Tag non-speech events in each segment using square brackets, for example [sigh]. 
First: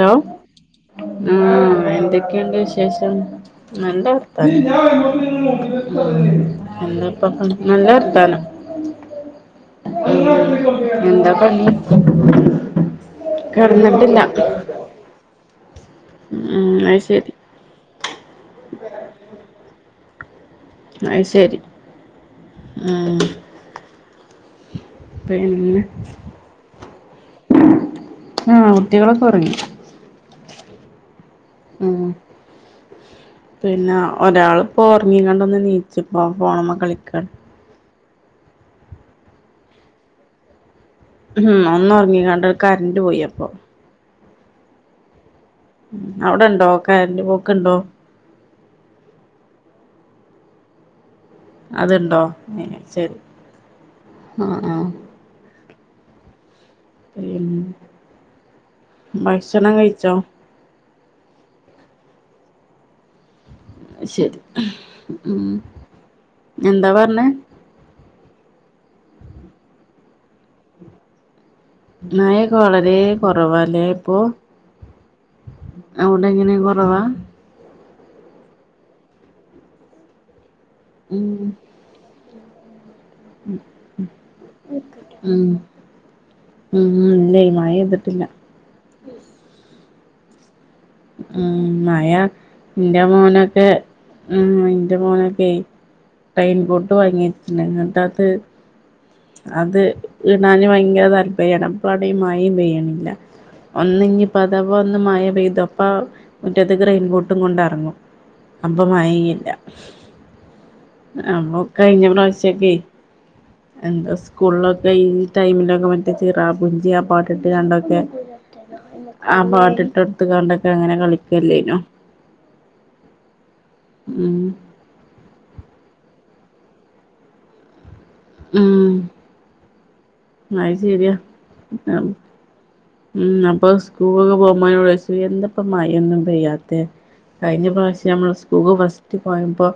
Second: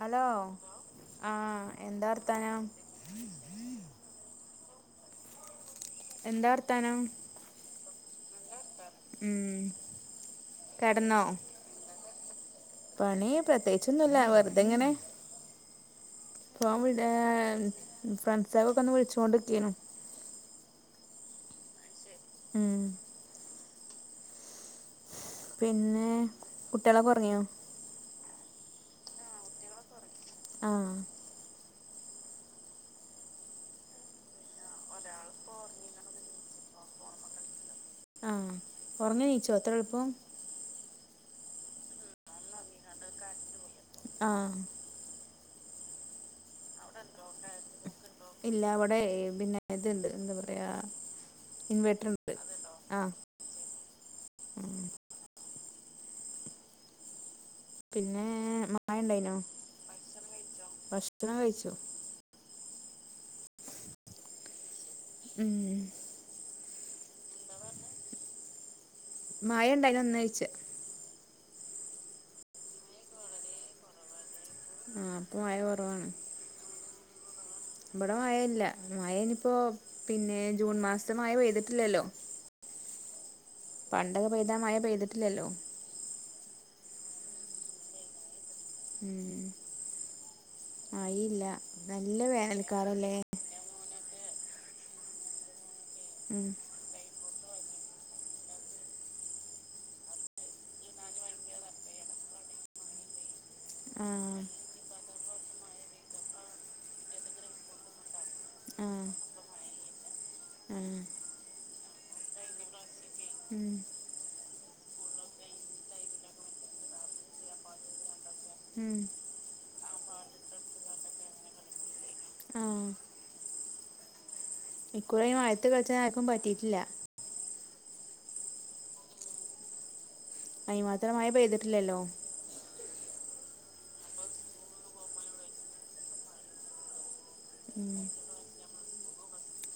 Hello ആഹ് ഉം. എന്താ എന്തൊക്കെയുണ്ട് വർത്താനം വിശേഷം? നല്ല വർത്താനം. എന്താ വർത്താനം എന്താപ്പ നല്ല വർത്താനം. ഉം കെടന്നോ എന്താ പണി പണി പ്രത്യേകിച്ചൊന്നുമില്ല. കിടന്നിട്ടില്ല വെറുതെ ഇങ്ങനെ ഇപ്പോ ഉം അത് ഇവിടെ ശരി ഫ്രണ്ട്സൊക്കെ ഒന്ന് വിളിച്ചോണ്ടിനിക്കയാണ്. അത് ശരി ഉം ആ. പിന്നെ കുട്ടികളെക്കെ ഉറങ്ങിയോ? ആ കുട്ടികളൊക്കെ ഉറങ്ങി. ആ ഉം. പിന്നെ ഒരാള് ഇപ്പോ ഉറങ്ങികൊണ്ടെന്ന് നീച്ചപ്പ ഫോൺ മേൽ കളിക്ക. ആ ഒറങ്ങി എനീച്ചോ ഇത്ര എളുപ്പം ഉം. ഒന്ന് ഒറങ്ങിക്കാണ്ട കരന്റ് പോയി അപ്പൊ. ആ ഉം. അവിടുണ്ടോ കാറന്റ്പോക്ക് ഉണ്ടോ? ഇല്ല. ഇവിടെ പിന്നെ ഇതുണ്ട് എന്താ പറയാ ഇൻവേർട്ടർ അതുണ്ടോ ഉണ്ട് ആഹ് ശരി ആ ആ പിന്നെ മാഴ ഉണ്ടായിനോ? ഭക്ഷണം കഴിച്ചോ ഭക്ഷണം കഴിച്ചു. ശരി. ഉം. എന്താ പറഞ്ഞേ? മാഴഉണ്ടായിനോ ഇനോച്ച മഴയൊക്കെ വളരെ കുറവാല്ലേ ഇപ്പൊ ആ ഇപ്പ മഴ കുറവാണ്. ആ ഇവിടെ മഴയില്ല മഴ ഇനിപ്പോ പിന്നെ ജൂൺ മാസത്തെ ഉം മഴ പെയ്തിട്ടില്ലല്ലോ പണ്ടക്കൊ പെയ്താ മയ ഉം പെയ്തിട്ടില്ലല്ലോ ഉം ഇല്ല മഴ പെയ്തിട്ടില്ല ഉം മഴയില്ല ഉ മയ നല്ല എന്റെ വേനൽക്കാലല്ലേ മോനൊക്കെ ഉം എന്റെ മോനൊക്കെ ഉം റയിൻ ബോർട്ട് വാങ്ങിട്ടങ്ങിട്ടാത് അത് ഇടാന് ഭയങ്കര താല്പര്യമാണ് അപ്പം ആണെങ്കി മയയും പെയ്യണില്ല ആ ഒന്നിഞ്ഞി അഥവാ. ഒന്ന് മയ പെയ്തപ്പം മുറ്റത്തത്തേക്ക് റെയിൻ ബോട്ടും കൊണ്ടിറങ്ങും ആ അപ്പം മയ ഇല്ല ആ നമ്മ കഴിഞ്ഞ പ്രാവശ്യക്കെ ഉം എന്താ സ്കൂളിലൊക്കെ ഈ ടൈമിലൊക്കെ മറ്റേ ചിറാ പുഞ്ചി പാട്ടിട്ട് കണ്ടൊക്കെ ഉം ആ പാട്ടിട്ടൊടുത്ത് കണ്ടൊക്കെ അങ്ങനെ കളിക്കല്ലേനോ ആ ഉം ഇക്കുറിയും മഴത്ത് കളിച്ച ആർക്കും പറ്റിയിട്ടില്ല ഉം അത് അതിന് ശരിയാ മാത്രം മഴ പെയ്തിട്ടില്ലല്ലോ ആ ഉം അപ്പൊ സ്കൂളൊക്കെ പോകുമ്പോ എന്തപ്പ മായൊന്നും പയ്യാത്ത കഴിഞ്ഞ ഉം പ്രാവശ്യം നമ്മള് സ്കൂള് ഫസ്റ്റ് പോയപ്പോ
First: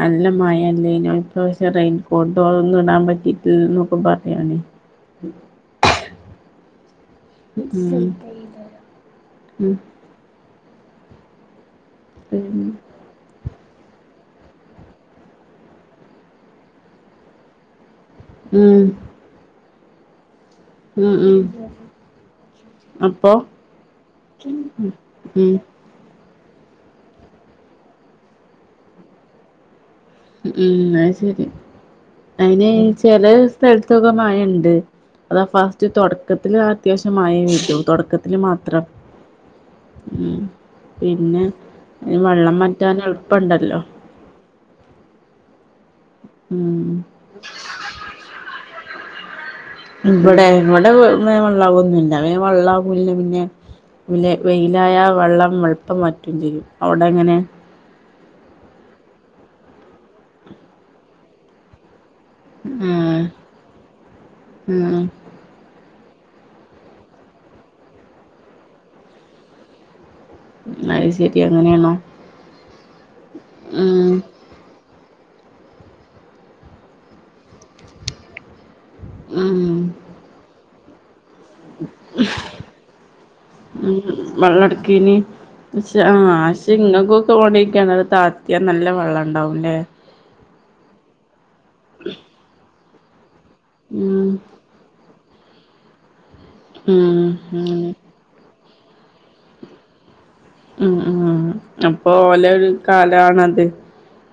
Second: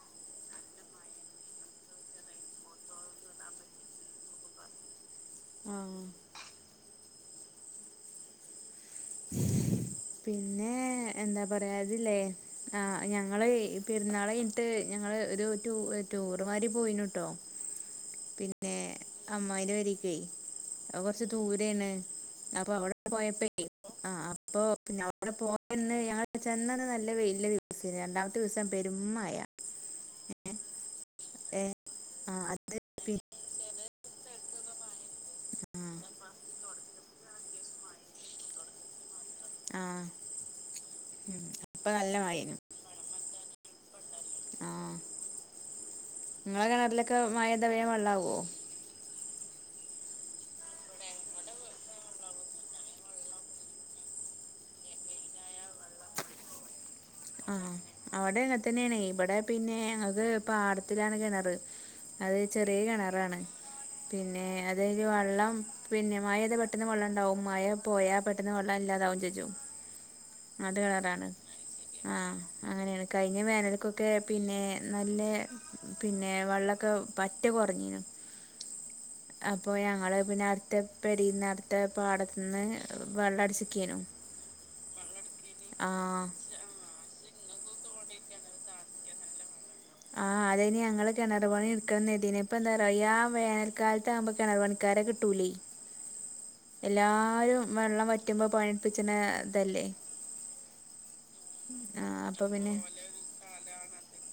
നല്ല മയ ആയിന്ന് പ്രാവശ്യം റെയിൻകോട്ടൊന്നും ഇടാൻ പറ്റിയിട്ടില്ല എന്നൊക്കെ പറയണേ ഉം ആ [unintelligible] ഉ ഉം പിന്നെ എന്താ പറയാതില്ലേ ഉം ആ ഞങ്ങള് ഈ പെരുന്നാൾ കഴിഞ്ഞിട്ട് ഞങ്ങള് ഒരു ടൂറ് മാരി പോയിനട്ടോ പിന്നെ അമ്ന്റെ പേരക്കയി [unintelligible] അ ഉം ഉം കൊറച്ച് ഉം ദൂരണ് അപ്പൊ അവിടെ അപ്പൊ പോയപ്പോ ആ അപ്പൊ പിന്നെ അവിടെ ഉം പോയന്ന് ഞ ചെന്ന നല്ലവെയിൽ ദിവസം രണ്ടാമത്തെ ദിവസം പെരും മയ ഉ ഉം അ ശരി ആ അതിന് അത് പിന്നെ ചെല സ്ഥലത്തൊക്കെ മയയുണ്ട് അതാ ആ ഫസ്റ്റ് തുടക്കത്തില് അത്യാവശ്യ മയ കിട്ടും തുടക്കത്തില് മാത്രം ആ ഉ പിന്നെ ഇപ്പൊ നല്ല അന് വെള്ളം മഴേനു മാറ്റാൻ എളുപ്പുണ്ടല്ലോ ആ നിങ്ങളെ ഉം കിണറിലൊക്കെ മഴ വന്ന വെള്ളമാകുമോ ഇവിടെ ഇവിടെ വെള്ളാവു ഒന്നുമില്ല വെള്ളാവില്ല പിന്നെ വെയിലായ വെള്ളം എളുപ്പം പറ്റും ചെയ്യും അവിടെ എങ്ങനെ ആ അവിടെ അങ്ങെത്തന്നെയാണ് ഇവിടെ പിന്നെ ഞക്ക് ഇപ്പൊ പാടത്തിലാണ് കിണറ് അത് ചെറിയ ആഹ് കിണറാണ് പിന്നെ ഉം അതരു വെള്ളം പിന്നെ മയ പെയ്താ പെട്ടെന്ന് വെള്ളം ഉണ്ടാവും മയ പോയാ പെട്ടെന്ന് വെള്ളയ ഇല്ലാതാവും ചേച്ചു അത് കളറാണ് ശരി അങ്ങനെയാണോ ആ അങ്ങനെയാണ് കഴിഞ്ഞ വേനലക്കൊക്കെ ഉം പിന്നെ ന അല്ലെ പിന്നെ വെള്ളമൊക്കെ പറ്റെ കുറഞ്ഞു ഉം അപ്പൊ ഞങ്ങള് പിന്നെ അടുത്ത നടത്ത പാടത്തിന്ന് വെള്ളടിച്ചിക്കീനു പിന്ന ആ പക്ഷെ ഇങ്ങൾക്കൊക്കെ ഓണ്ടിരിക്കണടു തത്തിയാ നല്ല വെള്ളം ഉണ്ടാവു ഇല്ലേ [unintelligible] ആ അതന് ഞങ്ങള് കിണറ് പണി എടുക്കുന്ന ഇപ്പൊ എന്താ പറ വേനൽ ഉം കാലത്താകുമ്പോ കിണർ പണിക്കാരെ കിട്ടൂലേ ഉം എല്ലാരും അങ്ങനെ വെള്ളം വറ്റുമ്പോ പണിപ്പിച്ചണ ഇതല്ലേ ഉ ഉ അപ്പൊ ആഹ് ഓലെരു പിന്നെ കാലണത്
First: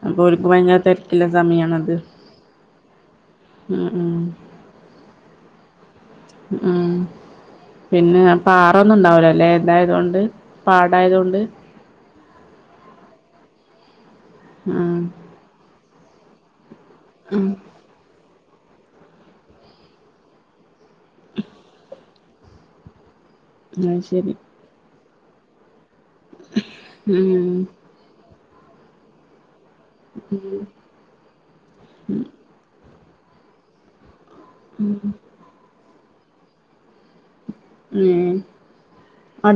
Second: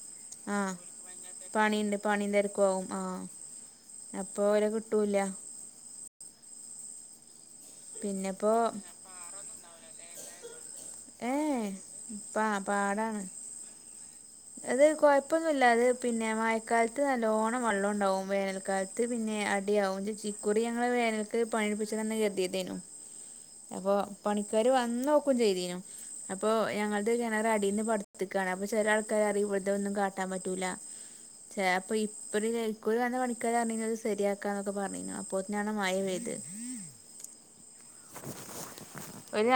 അപ്പൊ അവക്ക് ആഹ് ഭയങ്കര തിരക്കില്ല സമയണത് പണിണ്ട് പണിയും തിരക്കും ആവും ആഹ് അപ്പൊ ഓരോ കിട്ടൂല്ല ഉം പിന്നെ പിന്നെപ്പോ പാറൊന്നും ഉണ്ടാവലോ അല്ലെ എന്തായതുകൊണ്ട് പാടായതു കൊണ്ട് പ്പാ പാടാണ് അത് ആഹ് കൊഴപ്പൊന്നുല്ല അത് പിന്നെ മായ ക്കാലത്ത് ഉം നല്ലോണ്ണം വെള്ളം ഉണ്ടാകും വേന ക്കാലത്ത് പിന്നെ അടിയാവും ചിക്കുറി ഞങ്ങളെ വേനക്ക് പണിടിപ്പിച്ചന്ന് കരുതിയതേനു അപ്പൊ അത് ശരി പണിക്കാര് വന്ന് നോക്കും ചെയ്തേനും അപ്പൊ ഞങ്ങളുടെ ഉം കിണറടിന്ന് പടുത്തു കിണരുമ്മേ ചില ആൾക്കാര് ഇറങ്ങി വെറുതെ ഒന്നും കാട്ടാൻ പറ്റൂല്ല ചിലപ്പോ ഇപ്പഴു കുക്കൂർ വന്ന പണിക്കാരാണെങ്കിൽ ശരിയാക്കാ എന്നൊക്കെ പറഞ്ഞിരുന്നു അപ്പൊ തന്നെയാണ് മഴപെയ്തു ഉം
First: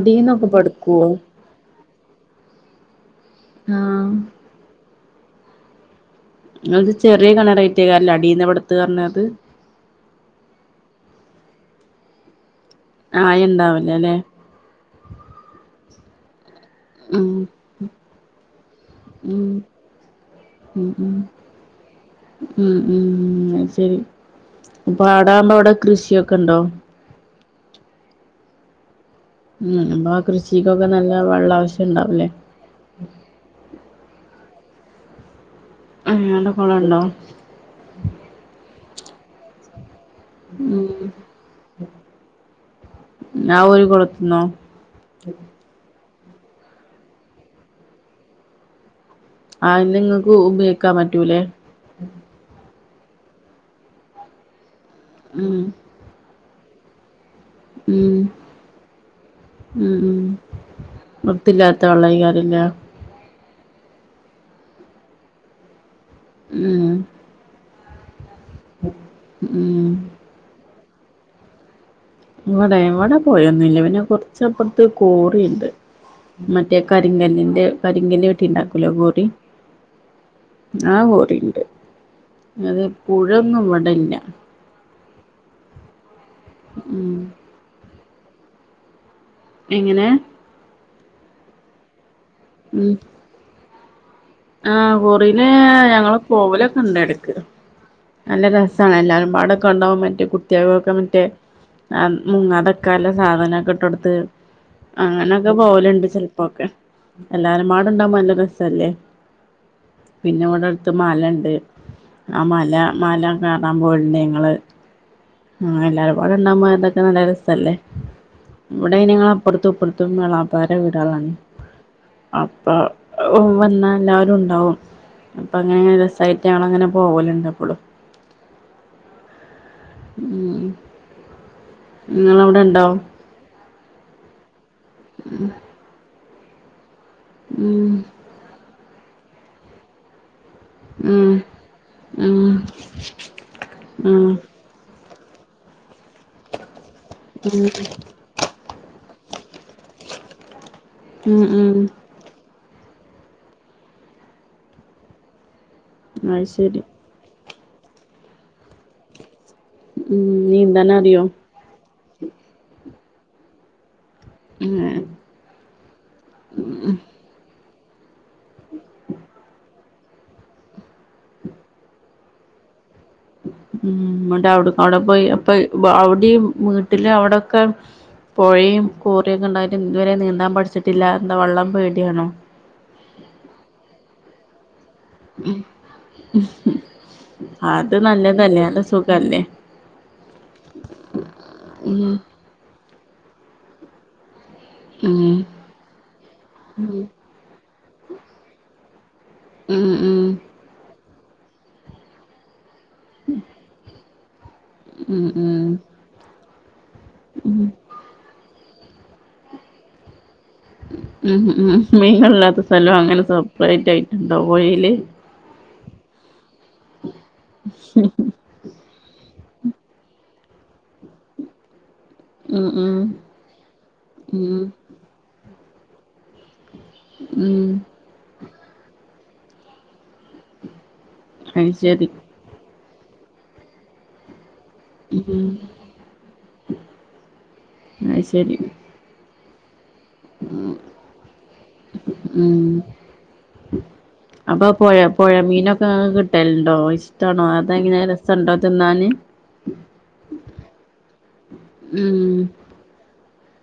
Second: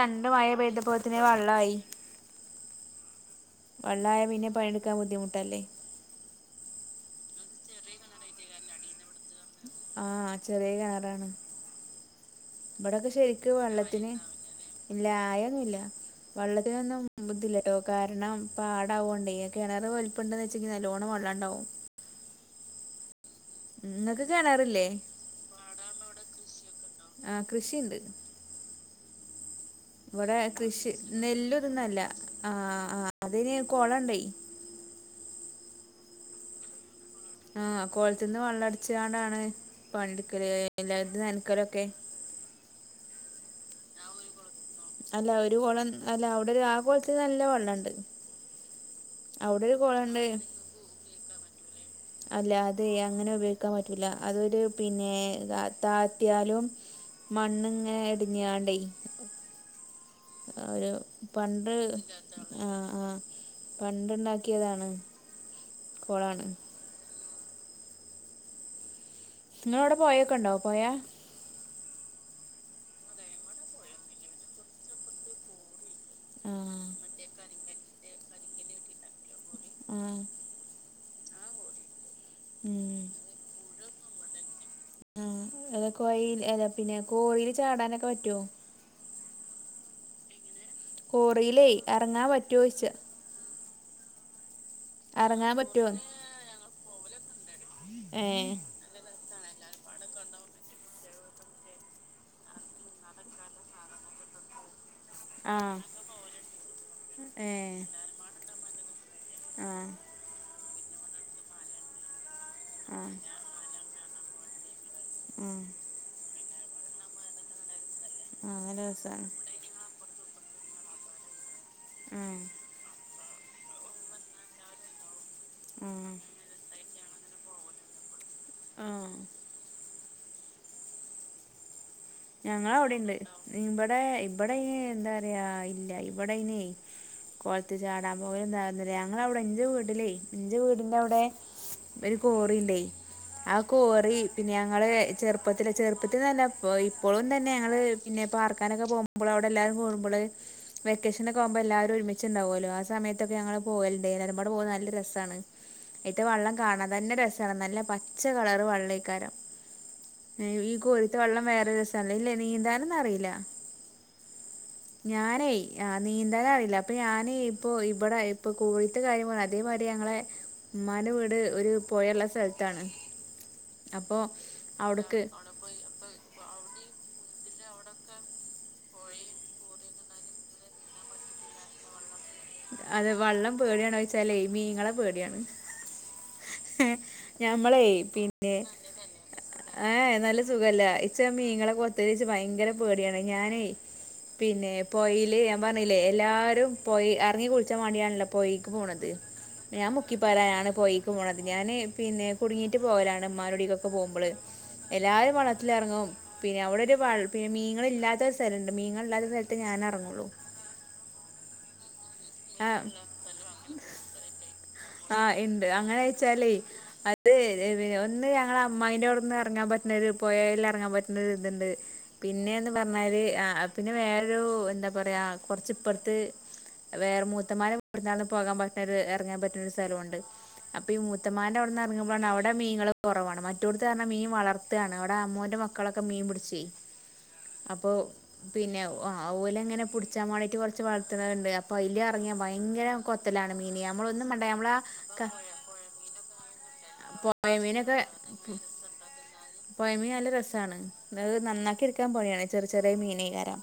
രണ്ട് മഴ പടുക്കുവോ പെയ്തപ്പോത്തിന് വള്ളായി ആഹ് വള്ളായ പിന്നെ പണിയെടുക്കാന് ബുദ്ധിമുട്ടല്ലേ അത് ചെറിയ കിണറയറ്റേക്കാറല്ല അടിയന്നവിടത്ത് കേറുന്നത് ആ ചെറിയ കിണറാണ് ഇവിടൊക്കെ ആയം ശരിക്ക് ഉണ്ടാവില്ല വെള്ളത്തിന് അല്ലേ ഇല്ല ആയൊന്നുമില്ല വെള്ളത്തിനൊന്നും ഉം ബുദ്ധിമുട്ടില്ല കാരണം പാടാവുകൊണ്ട് ഈ ഉം കിണർ വലിപ്പംണ്ടന്ന് വെച്ചെ ഉം നല്ലോണ് വെള്ളം ഉണ്ടാവു ണ്ടാവും ഉം [unintelligible] ഉം ഉം അ ശരി നിങ്ങൾക്ക് കിണറില്ലേ ഇപ്പ പാടാവുമ്പോ അവിടെ കൃഷിയൊക്കെ ഇണ്ടോ ആ കൃഷി ഇണ്ട് ഉം അപ്പൊ ആ ഇവടെ കൃഷിക്കൊക്കെ കൃഷി നല്ല വെള്ള ആവശ്യം നെല്ലൊന്നുനല്ല ഉണ്ടാവൂലേ ആ അതിന് കൊളണ്ടെ ഉം [unintelligible] കുളണ്ടോ ആ കൊളത്ന്ന് വള്ളം അട്ച്ച് കാണ്ടാണ് പണിട്ക്കല് ഉം എല്ലാരും നൻക്കലൊക്കെ ന്നാ ഒരു കൊളത്തുന്നോ അല്ല ഒരു കുളം അല്ല അവ്ടെ ഒരു ആ കോളത്ത് നല്ല വള്ളംണ്ട് ആ നിങ്ങക്ക് ഉപയോഗിക്കാൻ പറ്റൂലേ അല്ല അതെ അങ്ങനെ ഉപയോഗിക്കാൻ പറ്റൂല അതൊരു പിന്നെ ഉം [unintelligible] ലും മണ്ണിങ്ങനെ ഉം ഇട്ഞ്ങ്ങാണ്ടേ ഉം ഉം ഒരു പണ്ട് വൃത്തില്ലാത്ത വെള്ളായിക്കാരല്ലേ ആ ആ പണ്ട്ണ്ടാക്കിയതാണ് കൊളാണ് ഉ നിങ്ങളവ്ടെ പോയൊക്കെണ്ടോ പോഴ ഇവടെ ഇവടെ പോയൊന്നുംല്ല പിന്നെ കോർച്ചപോർത്ത് കോറിണ്ട് മറ്റേ ആഹ് കരിങ്കല്ലിന്റെ കരിങ്കല്ല് വേട്ടിണ്ടാക്കൂലോ കോറി ആ ആ കോറിണ്ട് ല്ലാതെ ഉം പുഴന്നും വടല്ല ആ കൊയ പിന്നെ ഉം കോറില് ചാടാനൊക്കെ പറ്റൊ എങ്ങനെ കോറില് എറങ്ങാൻ പറ്റൊച്ചാ ആ കോറില് പറ്റുവോന്ന് ഞങ്ങള് പോവലൊക്കെ ഇണ്ട് എടക്ക് നല്ല ഏഹ് രസാണ് എല്ലാരും മടൊക്കെ ണ്ടാവും മറ്റേ കുട്ട്യാക്കൊക്കെ മറ്റേ ആ മുങ്ങാതക്കാള്ളെ സാധനൊക്കെ ഇട്ട് കൊടുത് അങ്ങനൊക്കെ ആഹ് പോല്ണ്ട് ചെലപ്പോക്കെ ഏഹ് എല്ലാരുംമാട്ണ്ടാവുമ്പം നല്ല രസല്ലേ ആഹ് പിന്നെ ഇവിടെ അടുത്ത് മലണ്ട് ആ മല ആഹ് മല കാണാൻ പോല്ണ്ട് ഞങ്ങള് ആഹ് അങ്ങനെ എല്ലാര അവിടെ ഉണ്ണാൻ പോയലോക്കെ നല്ല രസല്ലേ ആഹ് നല്ല ഇവിടെ രസാണ് ഞങ്ങളെ അപ്പോർത്തും ഇപ്പോർത്തും എളപ്പ പാര വീടാളാണ് ആഹ് അപ്പ വന്നാ എല്ലാരും ഉണ്ടാവും അപ്പ അങ്ങനെങ്ങനെ ആഹ് രസായ്ട്ട് ഞങ്ങള്ങ്ങനെ പോവല്ണ്ട് അപ്പളും ആ ഹ് ഹ് ഞങ്ങള് അവ്ടീണ്ട് ഇബടെ ഇബടെ എന്താറയാ ഇല്ല ഇബടെ അയ്ന് കോൾത്ത് ഉം ചാടാൻ പോകലും താകലും ഞങ്ങളവ്ടെ ഇന്റെ വീട്ട്ല്ലേ ഇന്റെ വീട്ന്റെ അവ്ടെ ഉം ഒരു ഉം കോറിണ്ടേ ആ കോറി ഉം പിന്നെ ഞങ്ങള് ചെറുപ്പത്തില് ചെറുപ്പത്തിൽന്ന് പർഞാ ഇ ഇപ്പളും തന്നെ ഉം ഞങ്ങള് പിന്നെ പാർക്കാനൊക്കെ പോകുമ്പോ അവ് എല്ലാരും കൂട്മ്പള് വെക്കേഷനോക്കെ ഉം ആകുമ്പം ഉം എല്ലാരും ഒരുമിച്ച് ണ്ടാവോല്ലോ ആ സമയത്തൊക്കെ ഞങ്ങള് പോവല്ണ്ടായിനി എല്ലാരും പാടെ പോവുമ്പോ നല്ല രസാണ് ന്നട്ട് അത് വള്ളം ശരി കാണാ തന്നെ രസ നല്ല പച്ച കളറ് വള്ളേക്കാരം ഉം ഈ നീന്താൻ കോറീത്ത അറിയോ വള്ളം വേറെ സ് അല്ലേല് നീന്താനൊന്നും അറീല ഉം ഉം ഞാനേ ആ നീന്താന് അറീല അപ്പ ഞാന് ഇപ്പൊ ഇവടെ ഇപ്പൊ കോറീത്തെ കാര്യം പറഞ് അതേമാതിരി ഞങ്ങളെ ഉമ്മാന്റെ വീട് ഒരു പോയള്ള സ്ഥലത്താണ് ഉം അപ്പോ ഇന്നട്ട് അവിടെ അവ്ടെ അവിടക്ക് പോയി അപ്പ അവ്ടിം ലേ അവ്ടെക്കെ പുഴയും കോറിയൊക്കെ ഇണ്ടായിട്ട് ഇതുവരെ നീന്താൻ പഠിച്ചിട്ടില്ല എന്താ വള്ളം പേടിയണോ അതെ വള്ളം പേടിയാണോച്ചാലേ മീങ്ങളെ പേടിയാണ് ഞമ്മളെ അത് പിന്നെ നല്ലതല്ലേ നല്ല സുഖല്ലേ ഏഹേ നല്ല സുഖല്ല ഇച്ച് മീങ്ങളെ കൊത്തല് ഉം ഇച്ച് ഭയങ്കര പേടിയാണ് ഞാനേ പിന്നെ പോഴില് ഉം ഞാൻ പറഞ്ഞില്ലേ എല്ലാരും ഉം പോയി അറങ്ങി ഉച്ച വണ്ടിയാണല്ലോ പോയിക്ക് പോണത് ഉം ഞാൻ മുക്കി ഉം പറരാനാണ് പോയി ഒ പോണത് ഞാൻ പിന്നെ കുടുങ്ങിയി് പോലാണ് മനോടിക്കൊക്കെ പോകുമ്പോൾ ഉം എല്ലാരും ഉം വളത്തില ഇറങ്ങും പിന്നെ അവിടെ ഒരു പിന്നെ ഉം മീങ്ങ ഇല്ലാത്ത സ്ഥലംു മീങ്ങ ഇല്ലാത്ത സ്ഥലത്ത് ഞാന ഇറങ്ങോളൂ ഉ ഉ മീനല്ലാത്ത ആഹ് സ്ഥലവും അങ്ങനെ സെപ്പറേറ്റ് ആയിട്ടുണ്ടോ കോഴയില് ആഹ് ഉണ്ട് അങ്ങനെ വെച്ചാലേ അത് ഒന്ന് ഞങ്ങള അമ്മായിന്റെ ഇന്ന് ഇറങ്ങാൻ പറ്റ പോയതിൽ ഇറങ്ങാൻ പറ്റുന്ന ഇതുണ്ട് ഉം പിന്നെന്ന് ഉം പറഞ്ഞാല് ആ പിന്നെ വേറെൊ ഉം എന്താ പറയാ കൊറച്ച് ഇപ്പറത്തെ വേറെ ഉം മൂത്തന്മാരെ ഇവിുന്നന്ന് പോകാൻ പറ്റുന്ന ഒരു ഇറങ്ങാൻ പറ്റുന്ന ഒരു സ്ഥലമുണ്ട് അ മുത്തമാന്റെ അത് അവിടുന്ന് ശരി ഇറങ്ങുമ്പോഴാണ് അവിടെ മീങ്ങൾ കുറവാണ് മറ്റോടുുരഞ്ഞ മീൻ വളർ മത്തയാണ് അവിടെ ഉം അമ്മോന്റെ മക്കളൊക്കെ മീൻ പിടിച്ച അപ്പൊ അത് ശരി പിന്നെ ആ ആോലെങ്ങെ അച്ചാ വണീട്ട് കുറച്ച് വളർത്തുന്നത്തുണ്ട് അപ്പോൾ അതില ഇറങ്ങിയ ഉം ഭയങ്കര കൊത്തലാണ് മീൻ നമ്മളൊന്നും അപ്പൊ നമ്മളാ പുഴ ക പുഴ മീനൊക്കെ കിട്ടലണ്ടോ ഇഷ്ടമാണോ പൊയ അതെങ്ങനെ രസംുണ്ടോ തിന്നാാന് പയമീ നല്ല രസമാണ് നന്നാക്കി ഇടുക്കാൻ ഉം പോണിയാണ് ചെറിയ ചെറിയ മീനകാരം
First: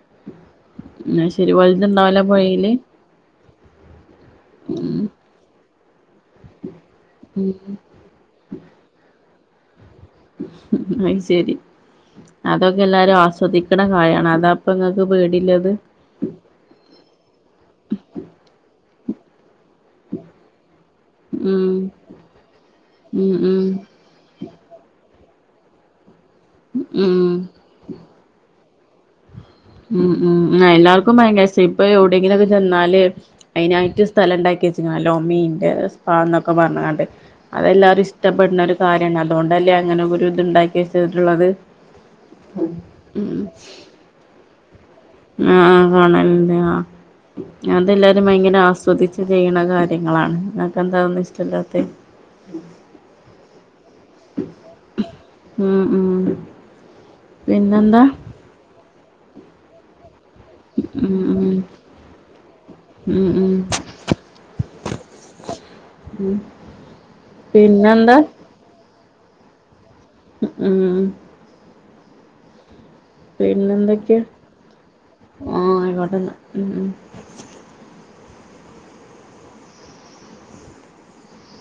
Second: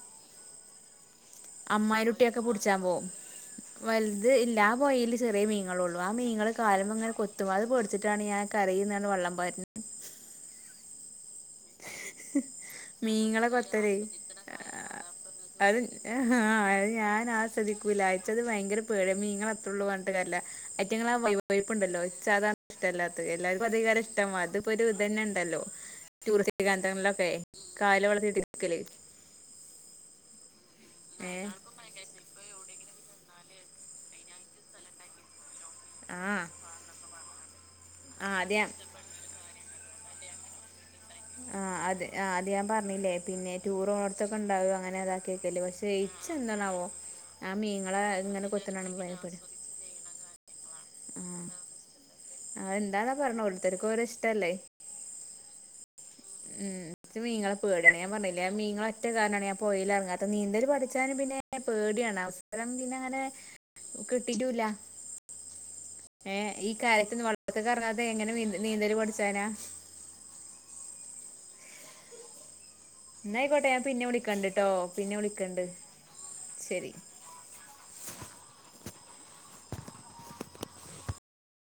ആ ശരി പോലന്ന ഇണ്ടാവല പോഴല് പോവും വലുത് ഇല്ലാ പോയൽ ചെറിയ മീങ്ങള ഉള്ളൂ ആ മീങ്ങള്ൾ കാലം അങ്ങനെ ഉം കൊത്തുമാതി പൊടിച്ചിട്ടാണ് ഞാൻ കറിന്നാണ് വള്ളംപറ്റന് അയ് ശരി അ അതൊക്കെ എല്ലാരും ആസ്വദിക്കണ കഴയാണ് അതാ അപ്പ ഇങ്ങക്ക് പേടില്ലത് ഞാൻ ആക്കലാച്ച അത് ഭയങ്കര പേഴ മീങ്ങ ല്ലറ്റ ഉം വപ്പുണ്ടല്ലോ സാധാരണ ഇഷ്ടമല്ലാ ഉം എല്ലർും ഉം അധികാരംഷ്ട അത് ഇപ്പൊ ഒരു ഇത്ന്നെ ഉണ്ടല്ലോ ൂ ഉം ഗാന്തങ്ങളിലൊക്കെ കല് വളർത്തിട്ടരിക്കല് ഉം ഉം എല്ലാർക്കും ഭയങ്കരം ഇപ്പൊ എവിടെയെങ്കിലൊക്കെ എന്നല് അതിനായിട്ട് സ്ഥലം ഉണ്ടാക്കി വെച്ചോമയും ്പ ആഹ് എന്നൊക്കെ പറഞ്ഞതണ്ട് അതെല്ലാവരും ആഹ് അത് ഞാൻ ഇഷ്ടപ്പെടുന്നൊരു കാര്യമാണ് അതുകൊണ്ട്ല്ലെ അങ്ങനെ ഒരു ഇതുണ്ടാക്കി ആഹ് അത് ആ് അത് ഞാൻ പറഞ്ഞില്ലേ ഉം പിന്നെ ടൂറ ഓർത്തൊക്കെ ഉണ്ടാവുക അങ്ങനെ അതാക്കിയൊക്കല്ലേ ആഹ് പക്ഷേ േച്ച കാണല്ണ്ട് ആഹ് എന്തണാവോ അതെല്ലാരും ഭയങ്കര ആസ്വദിു പേടിയാ ചെയ്യണ കാര്യങ്ങളാണ് നിനക്ക എന്താന്നും ഇഷ്ടല്ലാത്ത ആഹ എന്താന്നാ പറഞ്ഞ ടുത്തർക്ക് ഓര ഇഷ്ടല്ലേ ഉം ഉം ഉം് മ മീങ്ങളെ പേടാണ് പിന്നെന്താ ഞാൻ പറഞ്ഞില്ലേ മീങ്ങളെ ഒറ്റ കാരനണ ഞാൻ പോയില ഇറങ്ങാ താ നീന്തല് ഉം പഠിച്ചാലും പിന്നെ ഉം പേടിയാണ് അറം പിന്നെ അങ്ങനെ ഉം ഉം കിട്ടിട്ടുല്ല ഏ ഈ കാലത്ത് വളർ കറങ്ങാതെ പിന്നെന്താ എങ്ങനെ നീന്ത് നീന്തല് പടിച്ചനാ ഉം എന്നയിക്കോട്ടെ ഞാൻ പിന്നെ പിന്നെന്തൊക്കെയാ വിളിക്കണ്ടട്ടോ പിന്നെ ആ വിളിക്കണ്ട് ആയിക്കോട്ടെന്നാ ഉം ഉം ശെരി [unintelligible]